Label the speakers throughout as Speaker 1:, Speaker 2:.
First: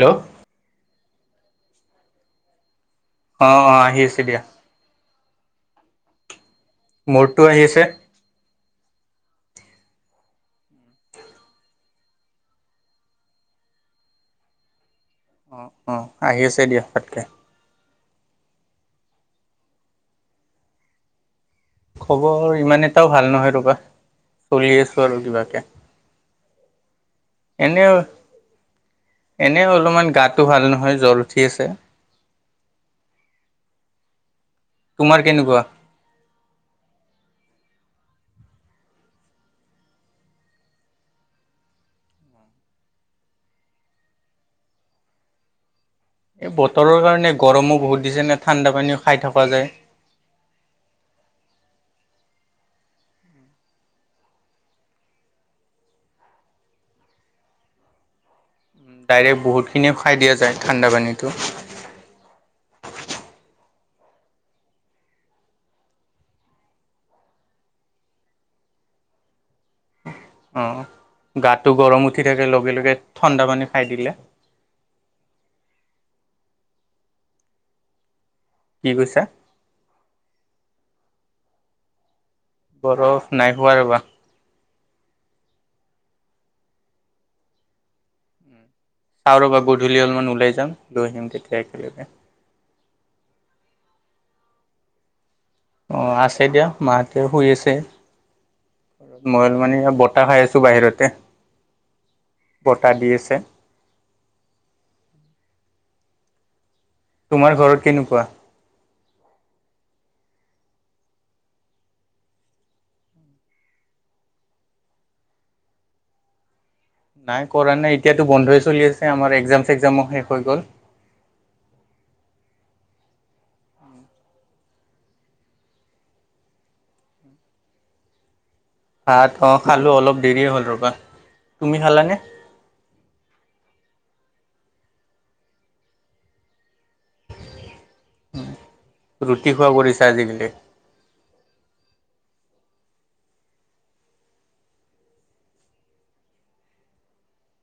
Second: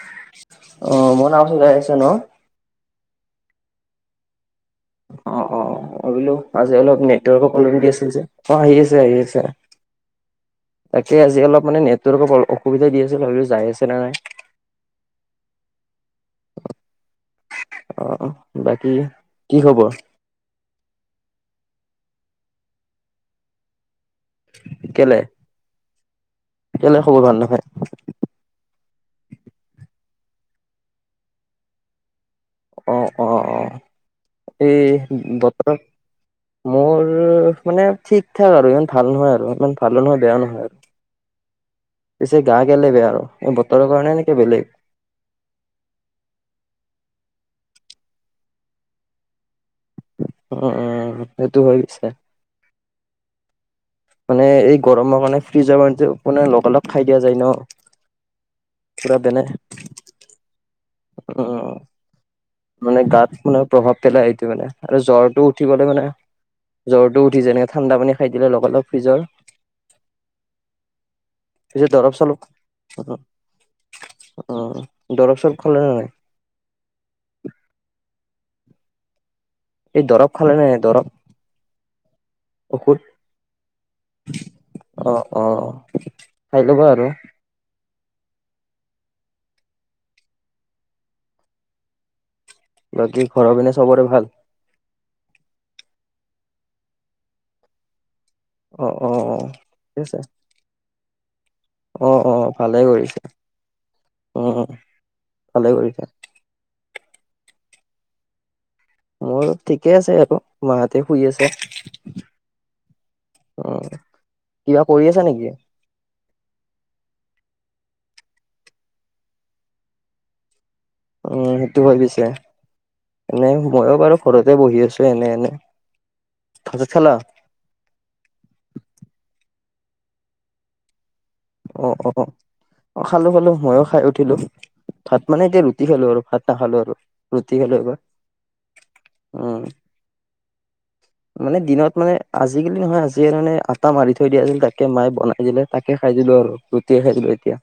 Speaker 1: Hello
Speaker 2: অ মনচ হৈ আহিছে ন
Speaker 1: অ অ আহি আছে দিয়া
Speaker 2: অ অ অ বলো আজি অলপ নেটৱৰ্
Speaker 1: মোৰতো
Speaker 2: ৱকৰ
Speaker 1: আহি
Speaker 2: প্লেৱলেম
Speaker 1: আছে
Speaker 2: দি আছিল যে অ আহি আ সি আহি আছে তাকে আজি অলপ মানে নেটৱৰ্ক অসুবিধা দি আছিল ভাবিলো যাই আছে নে নাই?
Speaker 1: অ অ আহি আছে দিয়ক তাকে
Speaker 2: আহ বাকী কি খবৰ?
Speaker 1: খবৰ ইমান এটাও ভাল নহয় ৰবা চলি আছোঁ
Speaker 2: কেলে,
Speaker 1: আৰু কিবাকে
Speaker 2: কেলে খবৰ ভাল নহয়?
Speaker 1: এনে এনে অলপ মান গাত- টো ভাল নহয় জ্বৰ উঠি আছে।
Speaker 2: অহ অহ অহ এই
Speaker 1: তোমাৰ কেনেকুৱা
Speaker 2: বতৰত মোৰ মানে ঠিক ঠাক আৰু ইমান ভাল নহয় আৰু ইমান ভালো নহয় বেয়াও নহয় আৰু পিছে গা কেলে বেয়া আৰু এই বতৰৰ কাৰণে এনেকে বেলেগ
Speaker 1: এই বতৰৰ কাৰণে গৰমো বহুত দিছে নে ঠাণ্ডা পানীও খাই থকা যায়
Speaker 2: অ অ সেইটো হৈ পিছে মানে এই গৰমৰ কাৰণে ফ্ৰিজৰ পানীটো লগালগ খাই দিয়া যায় ন পুৰা বেনে
Speaker 1: ডাইৰেক্ট বহুতখিনি খাই দিয়া যায় ঠাণ্ডা পানীটো।
Speaker 2: উম, মানে গাত মানে প্ৰভাৱ পেলাই সেইটো মানে আৰু জ্বৰটো উঠিবলৈ মানে জ্বৰটো উঠি যেনেকে ঠাণ্ডা পানী খাই দিলে লগালগ ফ্ৰিজৰ
Speaker 1: অ গাটো
Speaker 2: পিছত
Speaker 1: গৰম
Speaker 2: দৰৱ
Speaker 1: উঠি
Speaker 2: চৰৱ
Speaker 1: থাকে লগে লগে ঠাণ্ডা পানী খাই দিলে
Speaker 2: অ দৰব চৰব খালে নে নাই?
Speaker 1: কি কৈছা?
Speaker 2: এই দৰৱ খালে নে নাই দৰৱ?
Speaker 1: বৰফ নাই খোৱা ৰ'বা
Speaker 2: ঔষধ অহ অহ খাই লবা আৰু
Speaker 1: চাও ৰবা গধূলি অলমান ওলাই যাম লৈ আহিম তেতিয়া একেলগে।
Speaker 2: বাকী ঘৰ পিনে চবৰে ভাল?
Speaker 1: অ আছে দিয়া মাহঁতে শুই আছে।
Speaker 2: অ অ
Speaker 1: মই
Speaker 2: অ
Speaker 1: অলপ মানি বতাহ খাই আছো বাহিৰতে
Speaker 2: অহ অহ ভালে
Speaker 1: বতাহ দি
Speaker 2: কৰিছে
Speaker 1: আছে।
Speaker 2: উম ভালে কৰি-
Speaker 1: তোমাৰ ঘৰত কেনেকুৱা?
Speaker 2: মোৰ ঠিকে আছে আৰু মাহতে শুই আছে। উম কিবা কৰি আছা নেকি?
Speaker 1: নাই কৰা নাই এতিয়াতো বন্ধই চলি আছে আমাৰ একজাম চেকজামো শেষ হৈ গ'ল।
Speaker 2: উম সেইটো হয় পিছে। এনে ময়ো বাৰু ঘৰতে বহি আছো এনে এনে। ভাত চাত খালা? [inaudible]
Speaker 1: ভাত অহ খালো অলপ দেৰিয়ে হ'ল ৰবা। তুমি
Speaker 2: অহ
Speaker 1: খালানে?
Speaker 2: অহ অহ খালো খালো ময়ো খাই উঠিলো ভাত মানে এতিয়া ৰুটি খালো আৰু ভাত নাখালোঁ আৰু ৰুটি খালো এইবাৰ
Speaker 1: ৰুটি
Speaker 2: উম
Speaker 1: খোৱা কৰিছা আজিকালি
Speaker 2: মানে দিনত মানে আজিকালি নহয় আজিয়ে মানে আটা মাৰি থৈ দিয়া আছিল তাকে মায়ে বনাই দিলে তাকে খাই দিয়ে ছিলো আৰু ৰুটি খাই দিলো এতিয়া।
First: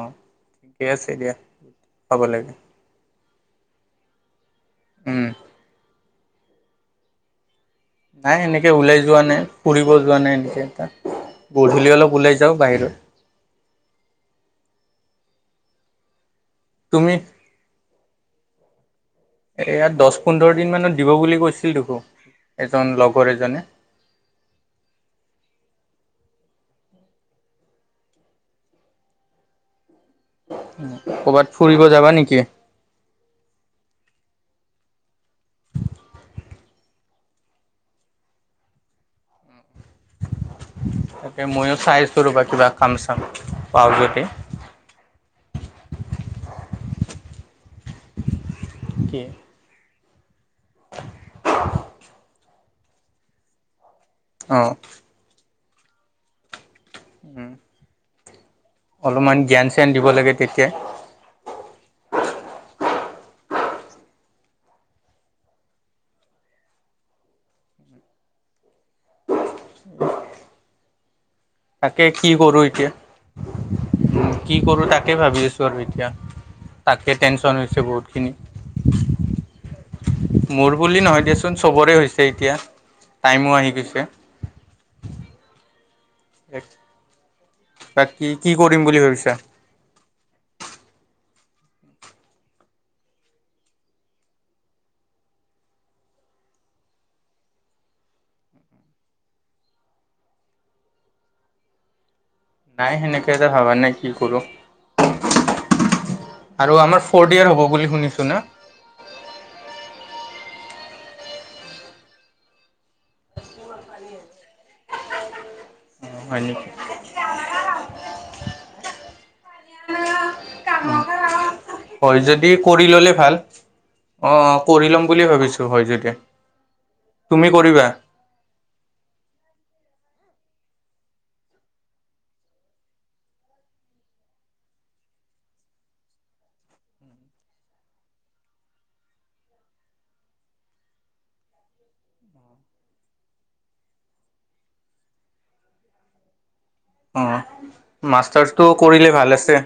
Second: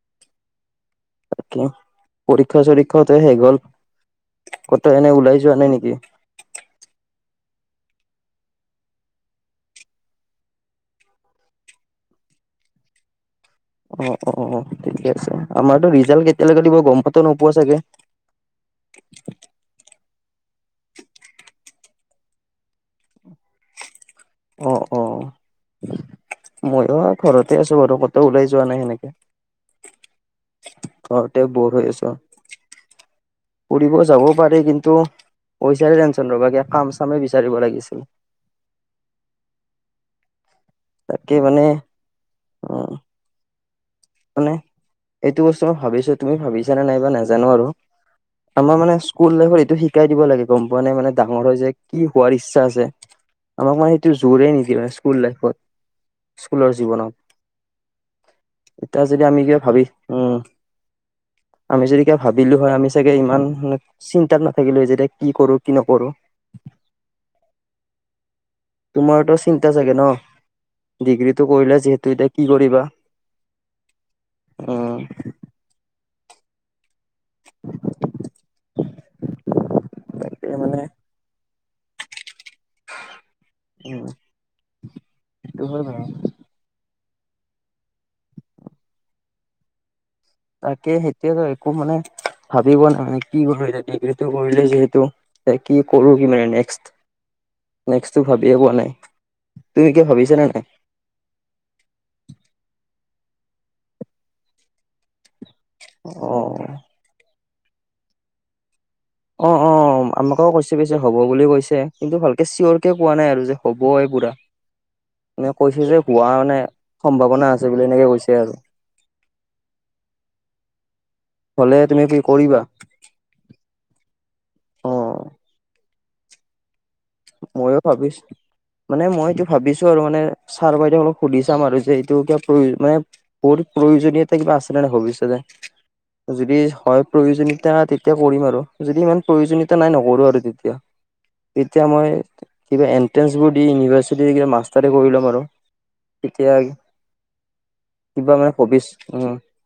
Speaker 1: অ'। ঠিকে আছে দিয়া
Speaker 2: তাকে
Speaker 1: খাব লাগে
Speaker 2: পৰীক্ষা চৰীক্ষাতে শেষ হ'ল। ক'ত এনে
Speaker 1: উম।
Speaker 2: ওলাই যোৱা নাই নেকি?
Speaker 1: নাই এনেকে ওলাই যোৱা নাই। ফুৰিব যোৱা নাই এনেকেটা। গধূলি অলপ ওলাই যাওঁ বাহিৰত।
Speaker 2: অহ অহ ঠিকে আছে আমাৰতো ৰিজাল্ট কেতিয়ালৈকে দিব গম
Speaker 1: তুমি
Speaker 2: পাতো নোপোৱা চাগে।
Speaker 1: এয়া দহ পোন্ধৰ দিন মানত দিব বুলি কৈছিল দেখোন এজন লগৰ এজনে
Speaker 2: অহ অহ মইয়ো ঘৰতে আছো বাৰু কত ওলাই যোৱা নাই সেনেকে ঘৰতে
Speaker 1: ক'ৰবাত
Speaker 2: বৰ
Speaker 1: ফুৰিব
Speaker 2: হৈ আছ
Speaker 1: যাবা
Speaker 2: অহ
Speaker 1: নেকি?
Speaker 2: ফুৰিব যাবও পাৰি কিন্তু পইছাৰে টেনচন ৰবা কিয়া কাম চাম বিচাৰিব লাগিছিল।
Speaker 1: তাকে ময়ো চাইছোঁ ৰ'বা কিবা
Speaker 2: অ
Speaker 1: কাম চাম পাওঁ যদি।
Speaker 2: মানে এইটো বস্তু মই ভাবিছো তুমি ভাবিছানে নাইবা নাজানো আৰু আমাৰ মানে
Speaker 1: কি?
Speaker 2: স্কুল লাইফত এইটো শি শিকাই দিব লাগে গম পানে মানে ডাঙৰ হয় যে কি হোৱাৰ ইচ্ছা আছে আমাক মানে এইটো জোৰে
Speaker 1: অ',
Speaker 2: নেকি স্কুল লাইফত স্কুল জীৱনত
Speaker 1: উম,
Speaker 2: এতিয়া যদি
Speaker 1: অলপমান
Speaker 2: আমি কিবা
Speaker 1: জ্ঞান
Speaker 2: ভাবি
Speaker 1: চ্যান দিব লাগে
Speaker 2: উম
Speaker 1: তেতিয়া।
Speaker 2: আমি যদি ভাবিলো হয় আমি চাগে ইমান চিন্তাত নাথাকিলো যেতি কি কৰো কি নকৰো [unintelligible]
Speaker 1: উম
Speaker 2: তোমাৰতো চিন্তা চাগে ন ডিগ্ৰী কৰিলা
Speaker 1: তাকে
Speaker 2: যিহেতু এতিয়া কি
Speaker 1: কৰোঁ
Speaker 2: কৰিবা।
Speaker 1: এতিয়া, কি কৰো
Speaker 2: উম
Speaker 1: তাকে ভাবি আছো আৰু এতিয়া তাকে টেনচন হৈছে বহুতখিনি
Speaker 2: তাকে
Speaker 1: মোৰ
Speaker 2: মানে
Speaker 1: বুলি নহয় দিয়াচোন টেনচন চবৰে হৈছে এতিয়া টাইমো আহি
Speaker 2: উম
Speaker 1: গৈছে
Speaker 2: সেইটো হয় বাৰু
Speaker 1: বাকী কি কি কৰিম বুলি ভাবিছা
Speaker 2: তাকে সেইতোয়ে ভাবিছো মানে ভাবিব ন মানে কি কৰো এতিয়া ডিগ্ৰীটো কৰিলে যিহেতু এ কি কৰো কি মানে নেক্স নেক্টো ভাবিয়ে পোৱা নাই তুমি কিয় ভাবিছ নে নাই [unintelligible]
Speaker 1: নাই সেনেকে এ ভবা নাই কি কৰো
Speaker 2: অ',
Speaker 1: আৰু আমাৰ ফৰ্ড য়েৰ্চ হ'ব বুলি শুনিছো না
Speaker 2: অহ অহ আমাকেও কৈছে পিছে হ'ব বুলি কৈছে কিন্তু ভালকে চিয়ৰ কে কোৱা নাই আৰু যে হ'বে পোৰা ম কৈছ যে হোৱা
Speaker 1: হয়
Speaker 2: মানে
Speaker 1: নেকি,
Speaker 2: সম্ভাৱনা আছে বুলি এনেকে কৈছে আৰু হলে তুমি কি
Speaker 1: হয়
Speaker 2: কৰিবা।
Speaker 1: অ অ কৰি ল'ম
Speaker 2: অ',
Speaker 1: বুলি ভাবিছো হয় যদি তুমি
Speaker 2: মইও
Speaker 1: কৰিবা?
Speaker 2: ভাবিছো মানে মইতটো ভাবিছো আৰু মানে ছাৰ বাইদেউক অলপ সুধি চাম আৰু যে এইটো কিবা প্ৰয়ো মানে বহুত প্ৰয়োজনীয়তা কিবা আছে নে নাই ভৱিষ্যতে [unintelligible] যদি হয় প্ৰয়োজনতা তেতিয়া কৰিম আৰু যদি ইমান প্ৰয়োজনীয়তা নাই নকৰো আৰু তেতিয়া এতিয়া মই কিবা এনট্ৰেন্ঞ্চবোৰ দি ইউনিভাৰ্চিটিৰ ক মাষ্টাৰে কৰি ল'ম আৰু তেতিয়া
Speaker 1: অ
Speaker 2: কিবা মানে
Speaker 1: মাষ্টাৰছটো
Speaker 2: ভৱিষ
Speaker 1: কৰিলে
Speaker 2: উম
Speaker 1: ভাল আছে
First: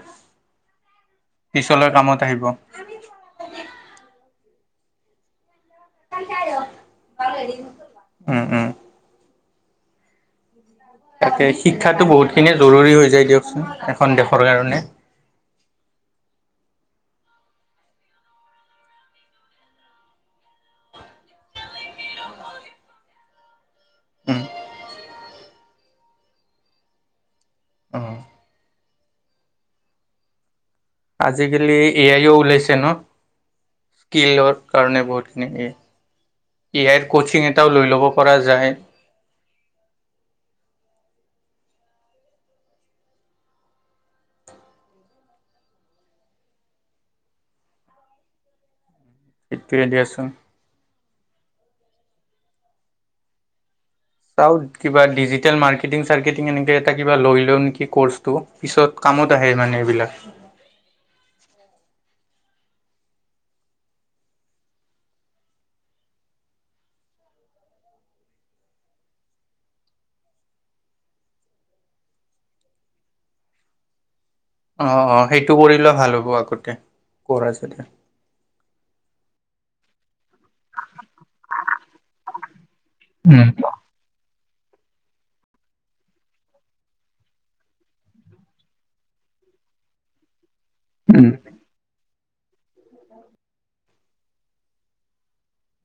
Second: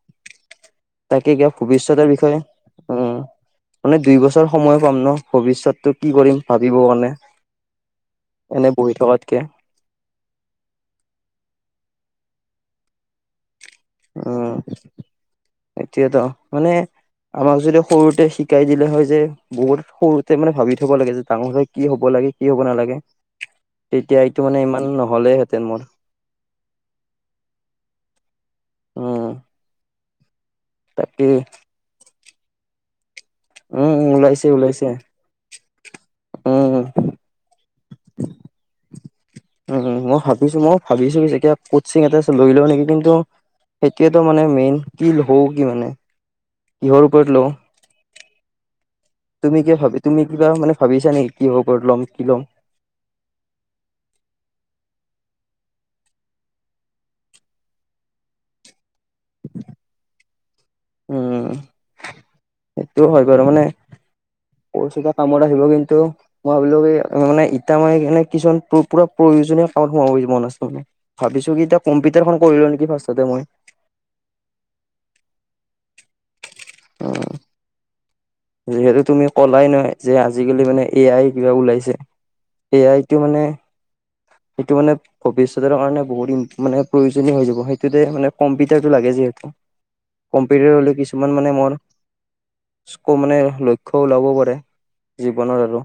Speaker 2: তাকে কিবা
Speaker 1: পিছলৈ
Speaker 2: ভৱিষ্যতৰ
Speaker 1: কামত
Speaker 2: বিষয়ে
Speaker 1: আহিব।
Speaker 2: উম মানে দুই বছৰ সময় পাম ন ভৱিষ্যতটো কি কৰিম ভাব দিব কাৰণে
Speaker 1: উম, উম।
Speaker 2: এনে বহি থকাতকে
Speaker 1: তাকে শিক্ষাতো বহুত খিনিয়ে জৰুৰী হৈ যায় দিয়কচোন এখন দেশৰ
Speaker 2: উম
Speaker 1: কাৰণে।
Speaker 2: এতিয়ােত মানে আমাক যদি সৰুতে শিকাই দিলে হয় যে বহুত সৰুতে মানে ভাবি থব লাগে যে ডাঙৰ হ কি হ'ব লাগে কি হ'ব নালাগে তেতিয়া এইটো
Speaker 1: উম,
Speaker 2: মানে ইমান নহলে হ মোৰ
Speaker 1: উম।
Speaker 2: উম তাকেই
Speaker 1: আজিকালি এ আইও ওলাইছে ন
Speaker 2: উম, উম, ওলাইছে
Speaker 1: স্কিলৰ
Speaker 2: ওলাইছে
Speaker 1: কাৰণে বহুতখিনি
Speaker 2: উম,
Speaker 1: ইয়াইৰ কচিং এটাও লৈ ল'ব পৰা যায়
Speaker 2: উম মই ভাবিছো মই ভাবিছো যে এতিয়া কচিং এটা লৈলেও নেকি কিন্তু সেইটয়েতো মানে মেইন কি লওঁ কি মানে কিহৰ ওপৰত লওঁ তুমি কিয়
Speaker 1: সেইটোৱে
Speaker 2: ভাবি তুমি
Speaker 1: দিয়াচোন।
Speaker 2: কিবা মানে ভাবিছা নেকি কি হব কৰি ল'ম কি ল'ম
Speaker 1: চা কিবা ডিজিটেল মাৰ্কেটিং সৰ্কেটিন এটা কিবা লৈ লও নেকি কামত আহে মানে এইবিলাক
Speaker 2: উমঁ সেইটো হয় বাৰু মানে- [unintelligible] কামত আহিব কিন্তু। মই ভাবিলো কি মই মানে এতিয়া মই কিছুমান [unintelligible] দুইজনে কামত সোমাব মন আছে মানে। ভাবিছো কি এতিয়া কম্পিউটাৰ খন কৰি লও নেকি ফাস্ততে মই। [unintelligible]
Speaker 1: অঁ অঁ সেইটো কৰিলে ভাল হ'ব আগতে
Speaker 2: উম,
Speaker 1: কৰা যদি।
Speaker 2: যিহেতু তুমি কলাই নহয়- যে আজিকালি মানে এ আই কিবা ওলাইছে। এ আই টো
Speaker 1: উম
Speaker 2: মানে সেইটো মানে ভৱিষ্যতৰ কাৰণে বহুত মানে ইম প্ৰয়োজনীয় হৈ যাব। সেইটোতে মানে কম্পিউটাৰটো লাগে। কম্পিউটাৰ হ'লে
Speaker 1: উম
Speaker 2: কিছুমান মানে মোৰ- [unintelligible] লক্ষ্য ওলাব পাৰে জীৱনত আৰু।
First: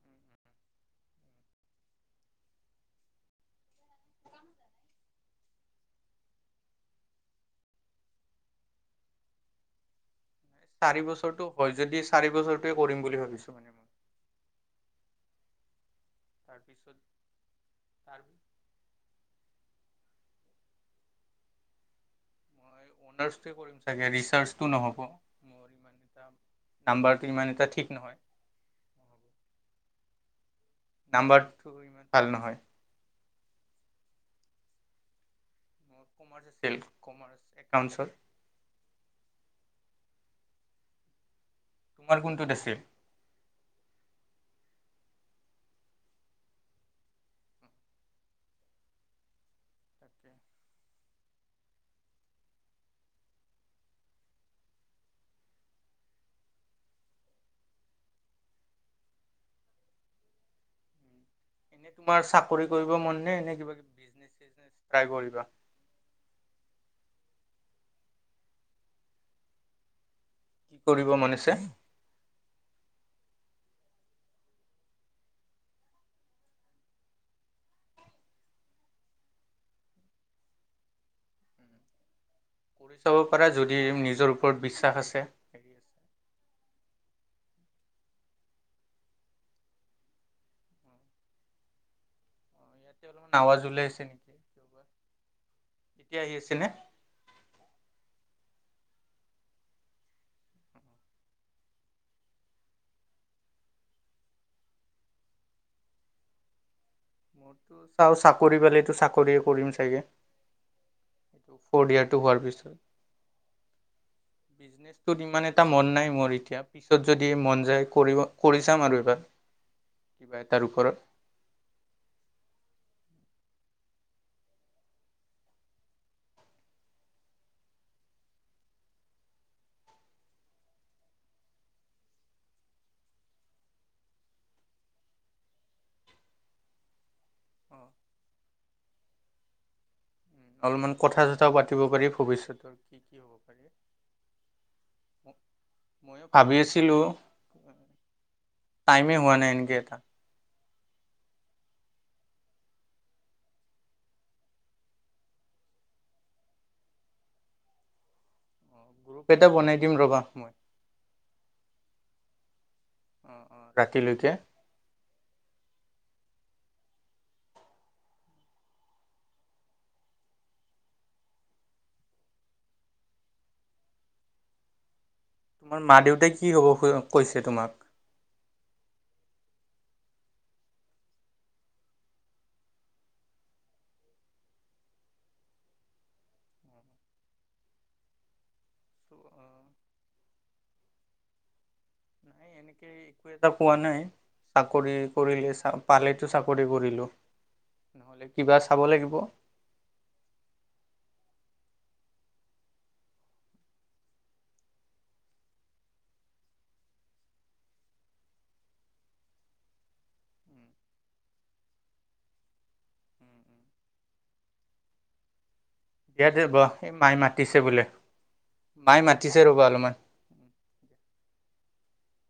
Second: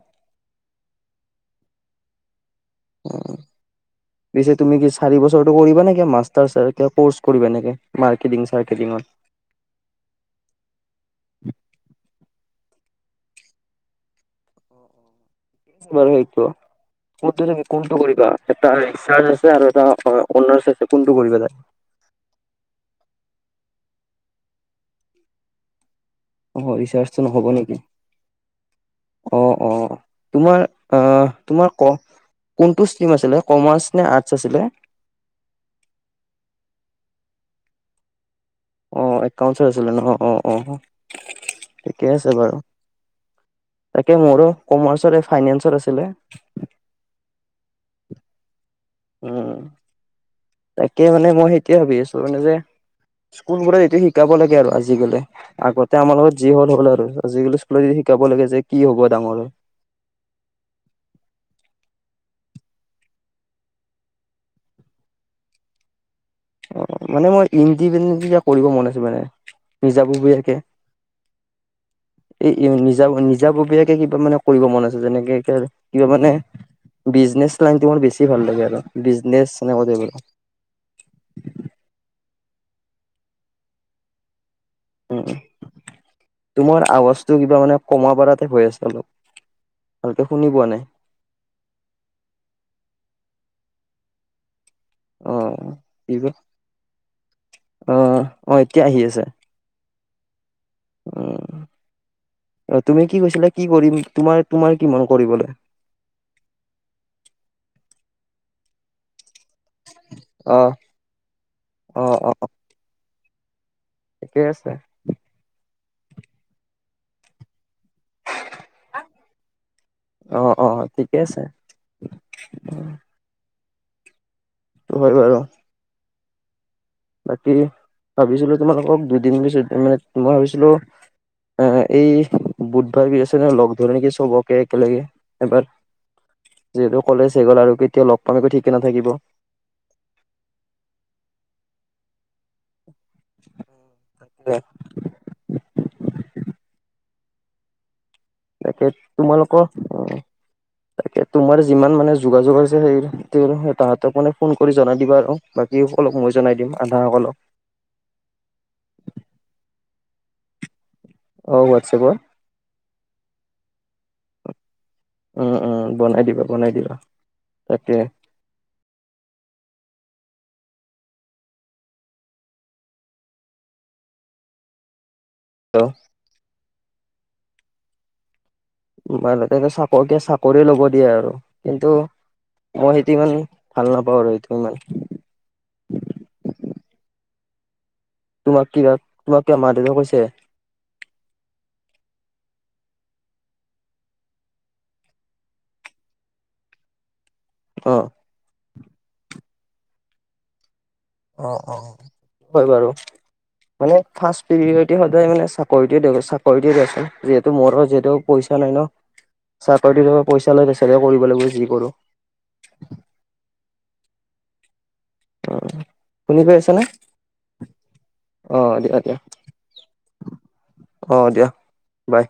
Speaker 2: উমঁ। পিছে তুমি কি চাৰি বছৰটো কৰিবা নে কি মাষ্টাৰ কৰ্চ কৰিবা এনেকে মাৰ্কেটিং চাৰ্কেটিঙত। [unintelligible]
Speaker 1: চাৰি বছৰটো হয় যদি চাৰি বছৰটোৱে কৰিম বুলি ভাবিছো মানে মই।
Speaker 2: বাৰু সেইটো।
Speaker 1: তাৰপিছত
Speaker 2: [unintelligible] কোনটো
Speaker 1: তাৰ
Speaker 2: কৰিবা এটা [unintelligible] আৰু এটা অন্য [unintelligible] কোনটো কৰিবা?
Speaker 1: অনাৰ্ছ টোৱে কৰিম চাগে ৰিচাৰ্জটো নহব। এটা
Speaker 2: অঁ ৰিচাৰ্জটো
Speaker 1: নাম্বাৰটো
Speaker 2: নহব
Speaker 1: ইমান এটা
Speaker 2: নেকি,
Speaker 1: ঠিক নহয়
Speaker 2: অঁ অঁ তোমাৰ- অঁ
Speaker 1: নাম্বাৰটো
Speaker 2: তোমাৰ ক
Speaker 1: ইমান ভাল নহয়
Speaker 2: কোনটো ষ্টিম আছিলে? কমাৰ্চ নে আৰ্টছ আছিলে?
Speaker 1: কমাৰ্চ আছিল কমাৰ্চ একাউঞ্চত।
Speaker 2: অঁ একাউঞ্চৰ আছিলে ন অঁ অঁ। ঠিকে
Speaker 1: তোমাৰ
Speaker 2: আছে
Speaker 1: কোনটোত
Speaker 2: বাৰু
Speaker 1: আছিল
Speaker 2: তাকে মোৰো- কৰ্ম ছাৰ এ ফাইনেন্সত আছিলে। উমঁ। তাকে মানে মই সেইটোয়ে ভাবি আছো মানে যে স্কুলবোৰে এইটো শিকাব লাগে আৰু আজিকালি। আগতে আমাৰ লগত যি হ'ল-হ'ল আৰু আজিকালি স্কুলত যদি শিকাব লাগে যে কি হ'ব ডাঙৰ হৈ।
Speaker 1: এনে তোমাৰ চাকৰি কৰিব মন নে, নে কিবা কিবি বিজনেছ চিজনেছ ট্ৰাই কৰিবা?
Speaker 2: অঁ মানে মই ইণ্ডিপেডেণ্ট কৰিব মন আছে মানে। নিজাববীয়া
Speaker 1: কি কৰিব মন‌ আছে?
Speaker 2: এই নিজা নিজাববীয়াকে কিবা মানে কৰিব মন আছে। যেনেকে কিবা মানে- বিজনেছ লাইনটো মোৰ বেছি ভাল লাগে আৰু। বিজনেছ এনেকোৱা টাইপৰ
Speaker 1: কৰি চাব পাৰা যদি নিজৰ ওপৰত বিশ্বাস আছে।
Speaker 2: উম তোমাৰ আৱাজটো কিবা মানে কমা পাৰাতে হৈ আছে অলপ। ভালকে শুনি পোৱা নাই।
Speaker 1: অ' আৱাজ ওলাইছে
Speaker 2: অঁহ অঁহ অঁহ এতিয়া আহি আছে। উমঁ। তুমি কি কৈছিলা কি কৰিম তোমাৰ-তোমাৰ কি মন কৰিবলে?
Speaker 1: চাও চাকৰি পালেটো চাকৰি কৰিম চাগে।
Speaker 2: অ অ
Speaker 1: ফ'ৰয়াৰটো
Speaker 2: অ
Speaker 1: হোৱাৰ পিছত।
Speaker 2: ঠিকে আছে
Speaker 1: বিজনেছটোত ইমান এটা মন- নাই মোৰ এতিয়া। পিছত যদি মন যায় কৰিব কৰি চাম আৰু এবাৰ। কিবা এটাৰ
Speaker 2: অঁ-অঁ
Speaker 1: ওপৰত
Speaker 2: ঠিকেই আছে। হয় বাৰু। বাকী ভাবিছিলো তোমালোকক দুদিন পিছত মানে মই ভাবিছিলো এ এই বুধবাৰ বৃহস্পতিবাৰে মানে লগ ধৰে নেকি চবকে একেলগে এবাৰ। যিহেতু কলেজ শেষ হ'ল আৰু কেতিয়া লগ পাম একো ঠিকে নাথাকিব।
Speaker 1: অলপমান কথা চথাও পাতিব পাৰি ভৱিষ্যতৰ কি ময়ো ভাবি আছো। চিলো
Speaker 2: তাকে তোমালোকৰ তা তোমাৰ যিমান মানে যোগাযোগ আছে সেই তাহতক মানে ফোন কৰি জনাই দিবা আৰু বাকী অলপ মই জনাই দিম আধাসকলক৷
Speaker 1: গ্ৰুপ এটা বনাই দিম ৰবা মই৷
Speaker 2: অ' হোৱাটছএপৰ।
Speaker 1: অ-অ ৰাতিলৈকে
Speaker 2: উম-উম বনাই দিবা বনাই দিবা তাকে৷
Speaker 1: তোমাৰ মা দেউতাই কি হ'ব কৈছে তোমাক?
Speaker 2: মাহতে চাকৰ চাকৰি ল'ব দিয়ে আৰু কিন্তু মই সেইটো ইমান ভাল নাপাওঁ আৰু সেইটো ইমান৷ তোমাক কিবা তোমাক কিবা মা দেউতাক কৈছে?
Speaker 1: নাই এনেকে একো এটা কোৱা নাই চাকৰি কৰিলে চা পালেতো চাকৰি কৰিলো৷
Speaker 2: অ
Speaker 1: নহলে কিবা চাব লাগিব৷
Speaker 2: অ-অ হয় বাৰু৷ মানে ফাষ্ট পিৰিয়তি সদায় মানে চাকৰি-চাকৰি দিয়চোন যিহেতু মোৰ যিহেতু পইছা পইছা নাই ন চাকৰি পইচা লৈ বেচাৰে কৰিব লাগিব যি কৰো [unintelligible] অ
Speaker 1: দিয়া
Speaker 2: শুনি
Speaker 1: দেব
Speaker 2: পাই আছা নে
Speaker 1: এই মাই মাতিছে বোলে
Speaker 2: অ দিয়া
Speaker 1: মায়
Speaker 2: দিয়া
Speaker 1: মাতিছে ৰ'বা অলপমান৷
Speaker 2: অ দিয়া বাই